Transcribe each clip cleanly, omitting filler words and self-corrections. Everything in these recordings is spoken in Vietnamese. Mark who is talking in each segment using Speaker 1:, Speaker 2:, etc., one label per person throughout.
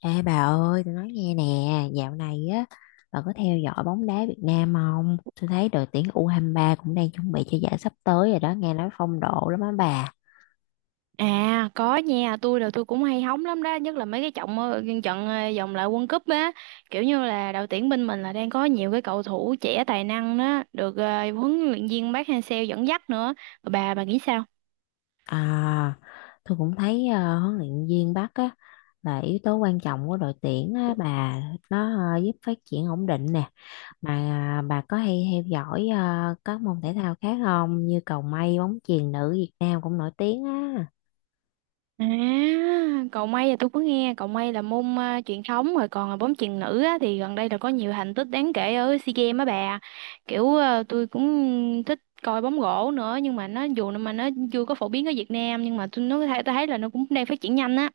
Speaker 1: Ê bà ơi, tôi nói nghe nè, dạo này á, bà có theo dõi bóng đá Việt Nam không? Tôi thấy đội tuyển U23 cũng đang chuẩn bị cho giải sắp tới rồi đó, nghe nói phong độ lắm á bà.
Speaker 2: À có nha, tôi cũng hay hóng lắm đó, nhất là mấy cái trận vòng loại World Cup á, kiểu như là đội tuyển bên mình là đang có nhiều cái cầu thủ trẻ tài năng đó, được huấn luyện viên Park Hang-seo dẫn dắt nữa. Bà nghĩ sao?
Speaker 1: À, tôi cũng thấy huấn luyện viên Bắc á, là yếu tố quan trọng của đội tuyển á, bà, nó giúp phát triển ổn định nè. Mà bà có hay theo dõi các môn thể thao khác không? Như cầu mây, bóng chuyền nữ Việt Nam cũng nổi tiếng á.
Speaker 2: À, cầu mây là tôi có nghe, cầu mây là môn truyền thống rồi còn là bóng chuyền nữ á, thì gần đây là có nhiều thành tích đáng kể ở SEA Games á bà. Kiểu tôi cũng thích coi bóng rổ nữa nhưng mà nó dù mà nó chưa có phổ biến ở Việt Nam nhưng mà tôi thấy là nó cũng đang phát triển nhanh á.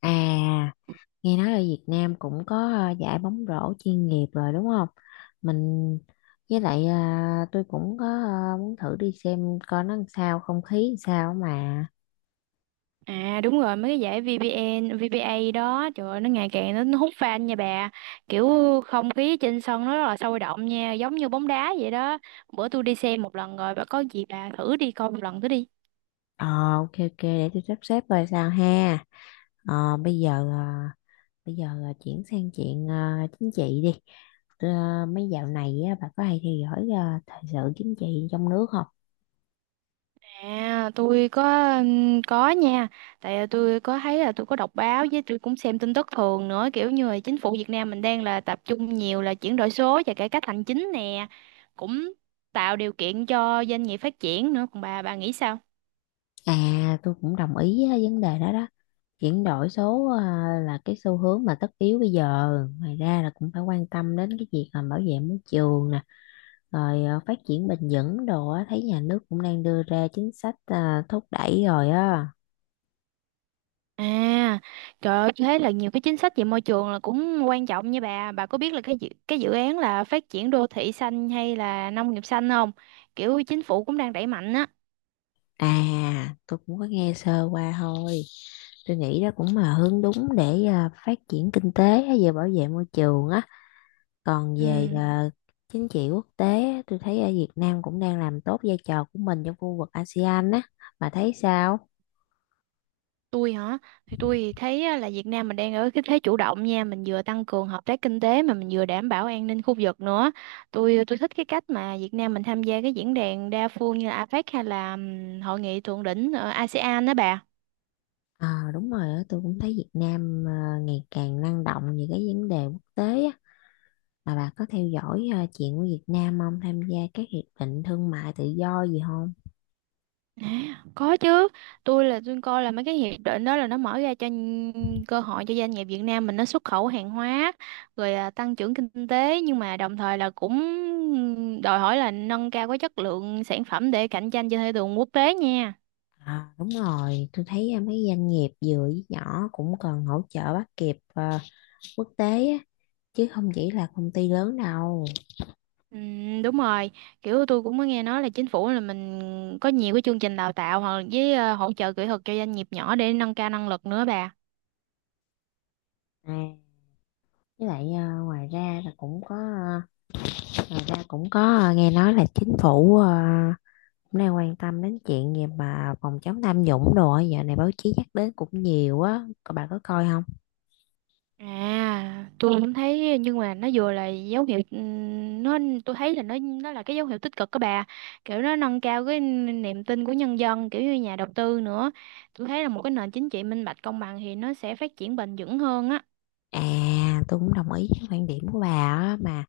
Speaker 1: À. Nghe nói ở Việt Nam cũng có giải bóng rổ chuyên nghiệp rồi đúng không? Mình, với lại tôi cũng có muốn thử đi xem coi nó làm sao, không khí làm sao mà.
Speaker 2: À đúng rồi mấy cái giải VPN, VPA đó, trời ơi, nó ngày càng nó hút fan nha bà, kiểu không khí trên sân nó rất là sôi động nha, giống như bóng đá vậy đó. Bữa tôi đi xem một lần rồi, bà có gì bà thử đi coi một lần thử đi.
Speaker 1: Ờ, ok, ok, để tôi sắp xếp coi sao ha. Ờ bây giờ ờ, Bây giờ là chuyển sang chuyện chính trị đi. Mấy dạo này á, bà có hay theo dõi thời sự chính trị trong nước không?
Speaker 2: À tôi có nha, tại tôi có thấy là tôi có đọc báo với tôi cũng xem tin tức thường nữa, kiểu như là chính phủ Việt Nam mình đang là tập trung nhiều là chuyển đổi số và cải cách hành chính nè, cũng tạo điều kiện cho doanh nghiệp phát triển nữa. Còn bà nghĩ sao?
Speaker 1: À, tôi cũng đồng ý với vấn đề đó đó. Chuyển đổi số à, là cái xu hướng mà tất yếu bây giờ. Ngoài ra là cũng phải quan tâm đến cái việc mà bảo vệ môi trường nè, rồi phát triển bền vững đồ á, thấy nhà nước cũng đang đưa ra chính sách thúc đẩy rồi á.
Speaker 2: À, trời ơi, thế là nhiều cái chính sách về môi trường là cũng quan trọng nha bà. Bà có biết là cái dự án là phát triển đô thị xanh hay là nông nghiệp xanh không? Kiểu chính phủ cũng đang đẩy mạnh á.
Speaker 1: À, tôi cũng có nghe sơ qua thôi. Tôi nghĩ đó cũng là hướng đúng để phát triển kinh tế á, về bảo vệ môi trường á. Còn về
Speaker 2: Ừ,
Speaker 1: chính trị quốc tế á, tôi thấy ở Việt Nam cũng đang làm tốt vai trò của mình trong khu vực ASEAN á. Bà thấy sao?
Speaker 2: tôi hả? Thì tôi thấy á, là Việt Nam mình đang ở cái thế chủ động nha, mình vừa tăng cường hợp tác kinh tế mà mình vừa đảm bảo an ninh khu vực nữa. Tôi thích cái cách mà Việt Nam mình tham gia cái diễn đàn đa phương như là APEC hay là hội nghị thượng đỉnh ở ASEAN đó bà.
Speaker 1: Ờ, đúng rồi á, tôi cũng thấy Việt Nam ngày càng năng động về cái vấn đề quốc tế á. Mà bà có theo dõi chuyện của Việt Nam không? Tham gia các hiệp định thương mại tự do gì không?
Speaker 2: À, có chứ, tôi coi là mấy cái hiệp định đó là nó mở ra cơ hội cho doanh nghiệp Việt Nam mình nó xuất khẩu hàng hóa, rồi tăng trưởng kinh tế, nhưng mà đồng thời là cũng đòi hỏi là nâng cao cái chất lượng sản phẩm để cạnh tranh trên thị trường quốc tế nha.
Speaker 1: À, đúng rồi, tôi thấy mấy doanh nghiệp vừa với nhỏ cũng cần hỗ trợ bắt kịp quốc tế á, chứ không chỉ là công ty lớn đâu.
Speaker 2: Đúng rồi, kiểu tôi cũng có nghe nói là chính phủ là mình có nhiều cái chương trình đào tạo hoặc với hỗ trợ kỹ thuật cho doanh nghiệp nhỏ để nâng cao năng lực nữa bà.
Speaker 1: À, với lại ngoài ra cũng có, nghe nói là chính phủ cũng đang quan tâm đến chuyện gì mà phòng chống tham nhũng đồ á. Dạo này báo chí nhắc đến cũng nhiều á. Cô bà có coi không?
Speaker 2: À, tôi cũng thấy, nhưng mà nó vừa là dấu hiệu nó tôi thấy là nó là cái dấu hiệu tích cực các bà. Kiểu nó nâng cao cái niềm tin của nhân dân, kiểu như nhà đầu tư nữa. Tôi thấy là một cái nền chính trị minh bạch công bằng thì nó sẽ phát triển bền vững hơn á.
Speaker 1: À, tôi cũng đồng ý với quan điểm của bà á. Mà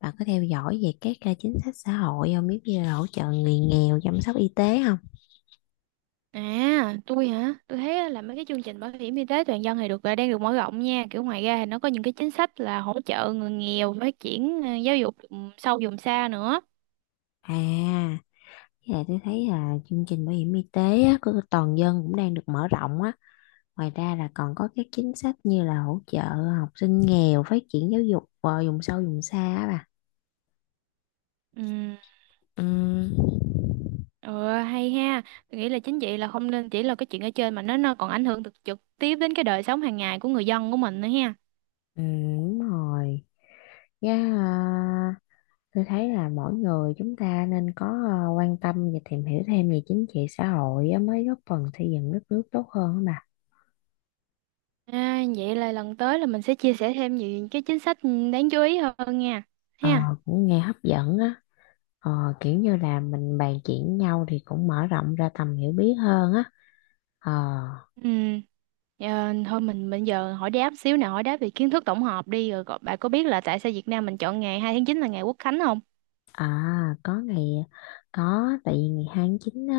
Speaker 1: bà có theo dõi về các chính sách xã hội không? Biết như là hỗ trợ người nghèo, chăm sóc y tế không?
Speaker 2: À, tôi hả? Tôi thấy là mấy cái chương trình bảo hiểm y tế toàn dân thì đang được mở rộng nha. Kiểu ngoài ra thì nó có những cái chính sách là hỗ trợ người nghèo phát triển giáo dục sâu vùng xa nữa.
Speaker 1: À, với lại tôi thấy là chương trình bảo hiểm y tế á, của toàn dân cũng đang được mở rộng á. Ngoài ra là còn có các chính sách như là hỗ trợ học sinh nghèo, phát triển giáo dục vùng sâu vùng xa á bà.
Speaker 2: Ừ.
Speaker 1: Ừ,
Speaker 2: Ờ hay ha, tôi nghĩ là chính vậy là không nên chỉ là cái chuyện ở trên mà nó còn ảnh hưởng trực trực tiếp đến cái đời sống hàng ngày của người dân của mình nữa ha.
Speaker 1: ừ, đúng rồi. Dạ, tôi thấy là mỗi người chúng ta nên có quan tâm và tìm hiểu thêm về chính trị xã hội á, mới góp phần xây dựng đất nước tốt hơn á mà.
Speaker 2: À, vậy là lần tới là mình sẽ chia sẻ thêm nhiều cái chính sách đáng chú ý hơn nha.
Speaker 1: Ờ,
Speaker 2: Ha.
Speaker 1: cũng nghe hấp dẫn á. Ờ, kiểu như là mình bàn chuyện nhau thì cũng mở rộng ra tầm hiểu biết hơn á. Ờ,
Speaker 2: Ừ. Ờ, thôi mình bây giờ hỏi đáp xíu nào, hỏi đáp về kiến thức tổng hợp đi rồi bạn có biết là tại sao Việt Nam mình chọn ngày 2 tháng 9 là ngày Quốc khánh không?
Speaker 1: à, có ngày có, tại vì ngày 29 á,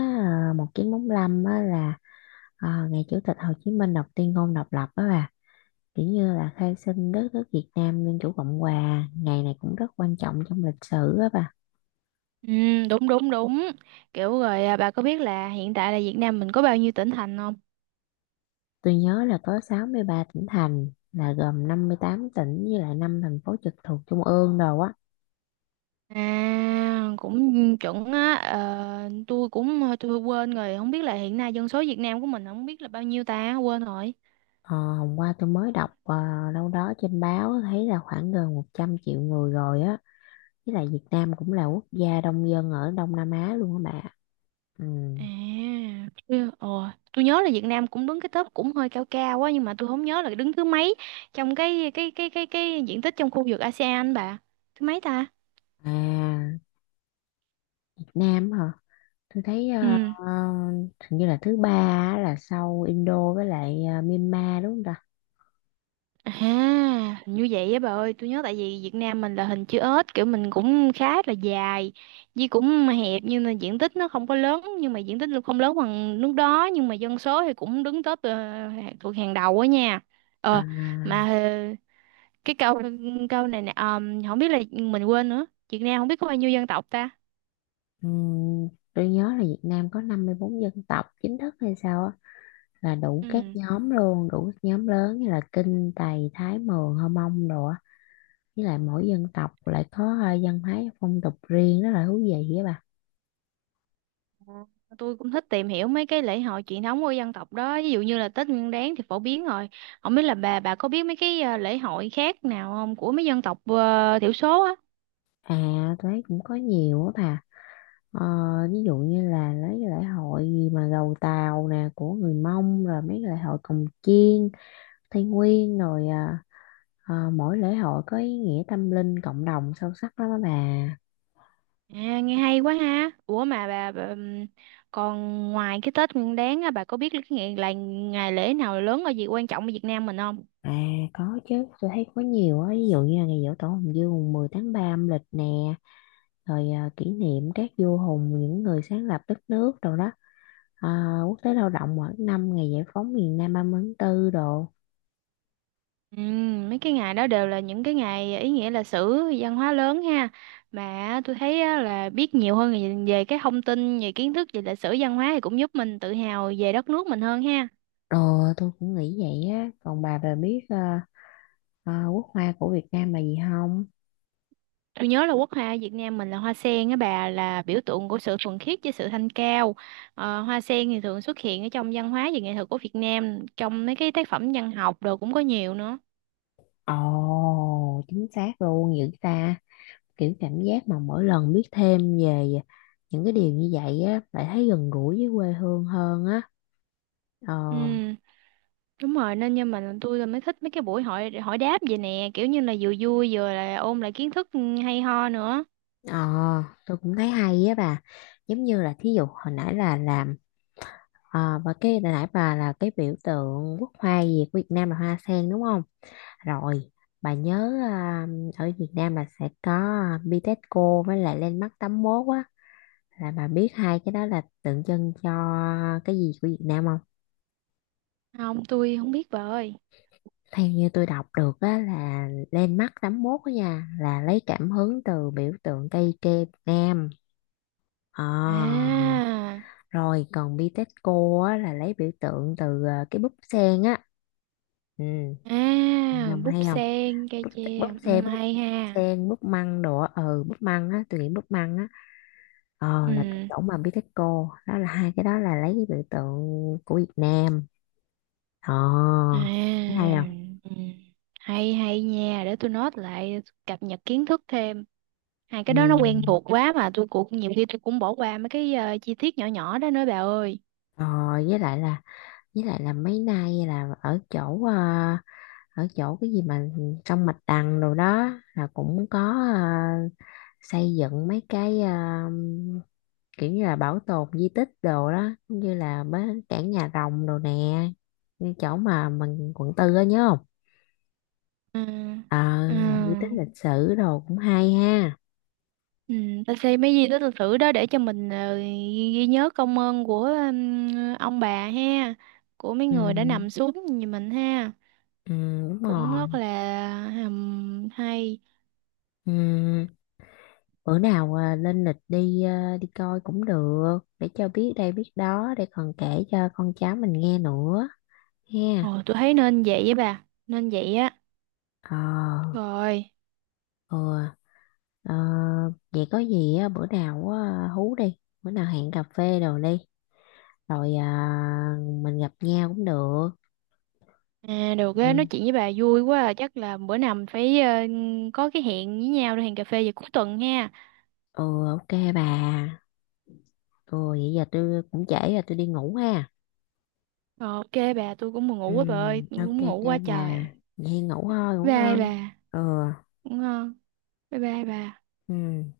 Speaker 1: 1945 á, là ngày Chủ tịch Hồ Chí Minh đọc tuyên ngôn độc lập á bà. Kiểu như là khai sinh đất nước Việt Nam Dân chủ Cộng hòa, ngày này cũng rất quan trọng trong lịch sử á bà.
Speaker 2: Ừ, đúng đúng đúng. Kiểu rồi bà có biết là hiện tại là Việt Nam mình có bao nhiêu tỉnh thành không?
Speaker 1: Tôi nhớ là có 63 tỉnh thành, là gồm 58 tỉnh với lại 5 thành phố trực thuộc trung ương rồi á.
Speaker 2: À, cũng chuẩn á. Ờ, tôi cũng quên rồi, không biết là hiện nay dân số Việt Nam của mình không biết là bao nhiêu ta, quên rồi.
Speaker 1: Ờ, hôm qua tôi mới đọc đâu đó trên báo, thấy là khoảng gần 100 triệu người rồi á. Với lại Việt Nam cũng là quốc gia đông dân ở Đông Nam Á luôn á bà. Ừ.
Speaker 2: À, tôi, ồ, tôi nhớ là Việt Nam cũng đứng cái top cũng hơi cao cao quá nhưng mà tôi không nhớ là đứng thứ mấy trong cái diện tích trong khu vực ASEAN bà. Thứ mấy ta?
Speaker 1: À, Việt Nam hả? Tôi thấy
Speaker 2: Ừ.
Speaker 1: hình như là thứ ba á, là sau Indo với lại Myanmar, đúng không ta?
Speaker 2: À, như vậy á bà ơi, tôi nhớ tại vì Việt Nam mình là hình chữ S, kiểu mình cũng khá là dài, với cũng hẹp, nhưng mà diện tích nó không có lớn, nhưng mà diện tích nó không lớn bằng nước đó, nhưng mà dân số thì cũng đứng top thuộc hàng đầu á nha.
Speaker 1: À,
Speaker 2: Ờ, mà cái câu câu này nè, không biết là mình quên nữa, Việt Nam không biết có bao nhiêu dân tộc ta.
Speaker 1: ừm, tôi nhớ là Việt Nam có 54 dân tộc chính thức hay sao á, là đủ các
Speaker 2: Ừ.
Speaker 1: nhóm luôn, đủ các nhóm lớn như là Kinh, Tày, Thái, Mường, Hơ Mông đồ á, với lại mỗi dân tộc lại có văn hóa phong tục riêng rất là thú vị á bà.
Speaker 2: Ờ, tôi cũng thích tìm hiểu mấy cái lễ hội truyền thống của dân tộc đó, ví dụ như là Tết Nguyên Đán thì phổ biến rồi, không biết là bà có biết mấy cái lễ hội khác nào không của mấy dân tộc thiểu số á.
Speaker 1: À, tôi thấy cũng có nhiều á bà. Ờ, Ví dụ như là lấy cái lễ hội gì mà gầu Tàu nè của người Mông, rồi mấy cái lễ hội cồng chiêng Tây Nguyên, rồi mỗi lễ hội có ý nghĩa tâm linh cộng đồng sâu sắc lắm á bà.
Speaker 2: À, nghe hay quá ha. Ủa mà bà, còn ngoài cái Tết Nguyên Đán á, bà có biết cái ngày lễ nào lớn ở gì quan trọng ở Việt Nam mình không?
Speaker 1: À, có chứ, tôi thấy có nhiều á. Ví dụ như là ngày giỗ tổ Hùng Vương mùng 10 tháng 3 âm lịch nè, rồi kỷ niệm các vua hùng, những người sáng lập đất nước rồi đó, quốc tế lao động mỗi năm, ngày giải phóng miền Nam 30 tháng 4 đồ.
Speaker 2: Mấy cái ngày đó đều là những cái ngày ý nghĩa lịch sử văn hóa lớn ha. Mà tôi thấy á, là biết nhiều hơn về về cái thông tin về kiến thức về lịch sử văn hóa thì cũng giúp mình tự hào về đất nước mình hơn ha.
Speaker 1: Ờ, tôi cũng nghĩ vậy á. Còn bà biết quốc hoa của Việt Nam là gì không?
Speaker 2: Tôi nhớ là quốc hoa Việt Nam mình là hoa sen á bà, là biểu tượng của sự thuần khiết với sự thanh cao. Ờ, hoa sen thì thường xuất hiện ở trong văn hóa và nghệ thuật của Việt Nam, trong mấy cái tác phẩm văn học đồ cũng có nhiều nữa.
Speaker 1: Ồ, chính xác luôn dữ ta. Kiểu cảm giác mà mỗi lần biết thêm về những cái điều như vậy á, lại thấy gần gũi với quê hương hơn á. ờ
Speaker 2: Ừ. Đúng rồi, nên nhưng mà tôi mới thích mấy cái buổi hỏi hỏi đáp vậy nè, kiểu như là vừa vui vừa là ôn lại kiến thức hay ho nữa.
Speaker 1: ờ tôi cũng thấy hay á bà. Giống như là thí dụ hồi nãy là làm và cái hồi nãy bà là cái biểu tượng quốc hoa gì của Việt Nam là hoa sen đúng không. Rồi bà nhớ ở Việt Nam là sẽ có Bitexco với lại Landmark 81 á, là bà biết hai cái đó là tượng trưng cho cái gì của Việt Nam không?
Speaker 2: Không, tôi không biết bà ơi.
Speaker 1: Theo như tôi đọc được á, là lên mắt 81 á nha, là lấy cảm hứng từ biểu tượng cây tre Việt Nam. Ờ,
Speaker 2: À,
Speaker 1: Rồi còn Bitexco á, là lấy biểu tượng từ cái búp sen á. Ừ, nhầm
Speaker 2: búp
Speaker 1: hay không?
Speaker 2: sen, cây
Speaker 1: búp, búp
Speaker 2: tre. Ừ,
Speaker 1: sen búp
Speaker 2: hay ha.
Speaker 1: sen búp măng đồ á. Ừ, búp măng á, tôi nghĩ búp măng á. Là cái
Speaker 2: Ừ.
Speaker 1: chỗ mà Bitexco đó, là hai cái đó là lấy cái biểu tượng của Việt Nam. ờ Thấy
Speaker 2: À.
Speaker 1: hay không?
Speaker 2: Ừ. Hay hay nha, để tôi note lại, cập nhật kiến thức thêm. Hai cái
Speaker 1: Ừ.
Speaker 2: đó nó quen thuộc quá mà tôi cũng bỏ qua mấy cái chi tiết nhỏ nhỏ đó nữa bà ơi.
Speaker 1: ờ với lại là với lại là mấy nay là ở chỗ, cái gì mà trong mạch đằng đồ đó là cũng có, à, xây dựng mấy cái, kiểu như là bảo tồn di tích đồ đó, giống như là bến cảng nhà rồng đồ nè, như chỗ mà mình quận tư á, nhớ không?
Speaker 2: Ừ.
Speaker 1: ờ
Speaker 2: Ừ.
Speaker 1: là di tích lịch sử đồ cũng hay ha.
Speaker 2: Ừ, ta xem mấy di tích lịch sử đó để cho mình ghi nhớ công ơn của ông bà ha, của mấy
Speaker 1: Ừ,
Speaker 2: người đã nằm xuống như mình ha,
Speaker 1: ừ, đúng
Speaker 2: cũng
Speaker 1: rồi.
Speaker 2: rất là hay.
Speaker 1: Ừ. Bữa nào lên lịch đi, đi coi cũng được để cho biết đây biết đó, để còn kể cho con cháu mình nghe nữa ha.
Speaker 2: Ồ tôi thấy nên vậy, với bà nên vậy á.
Speaker 1: ờ
Speaker 2: Rồi.
Speaker 1: ừ. Ờ, vậy có gì á, bữa nào á, hú đi. Bữa nào hẹn cà phê đồ đi, rồi mình gặp nhau cũng được.
Speaker 2: À, được á, nói
Speaker 1: Ừ,
Speaker 2: chuyện với bà vui quá à. Chắc là bữa nào mình phải có cái hẹn với nhau, để hẹn cà phê vào cuối tuần ha.
Speaker 1: ừ, ok bà. Ừ, vậy giờ tôi cũng trễ rồi, tôi đi ngủ ha.
Speaker 2: Rồi, ok bà, tôi cũng buồn ngủ
Speaker 1: Ừ,
Speaker 2: quá bà ơi, tôi
Speaker 1: ok,
Speaker 2: cũng ngủ
Speaker 1: ok
Speaker 2: quá trời.
Speaker 1: bà. Vậy ngủ thôi, ngủ
Speaker 2: Bye bà.
Speaker 1: ngon. Ừ,
Speaker 2: Ngủ ngon. Bye bye bà.
Speaker 1: ừ.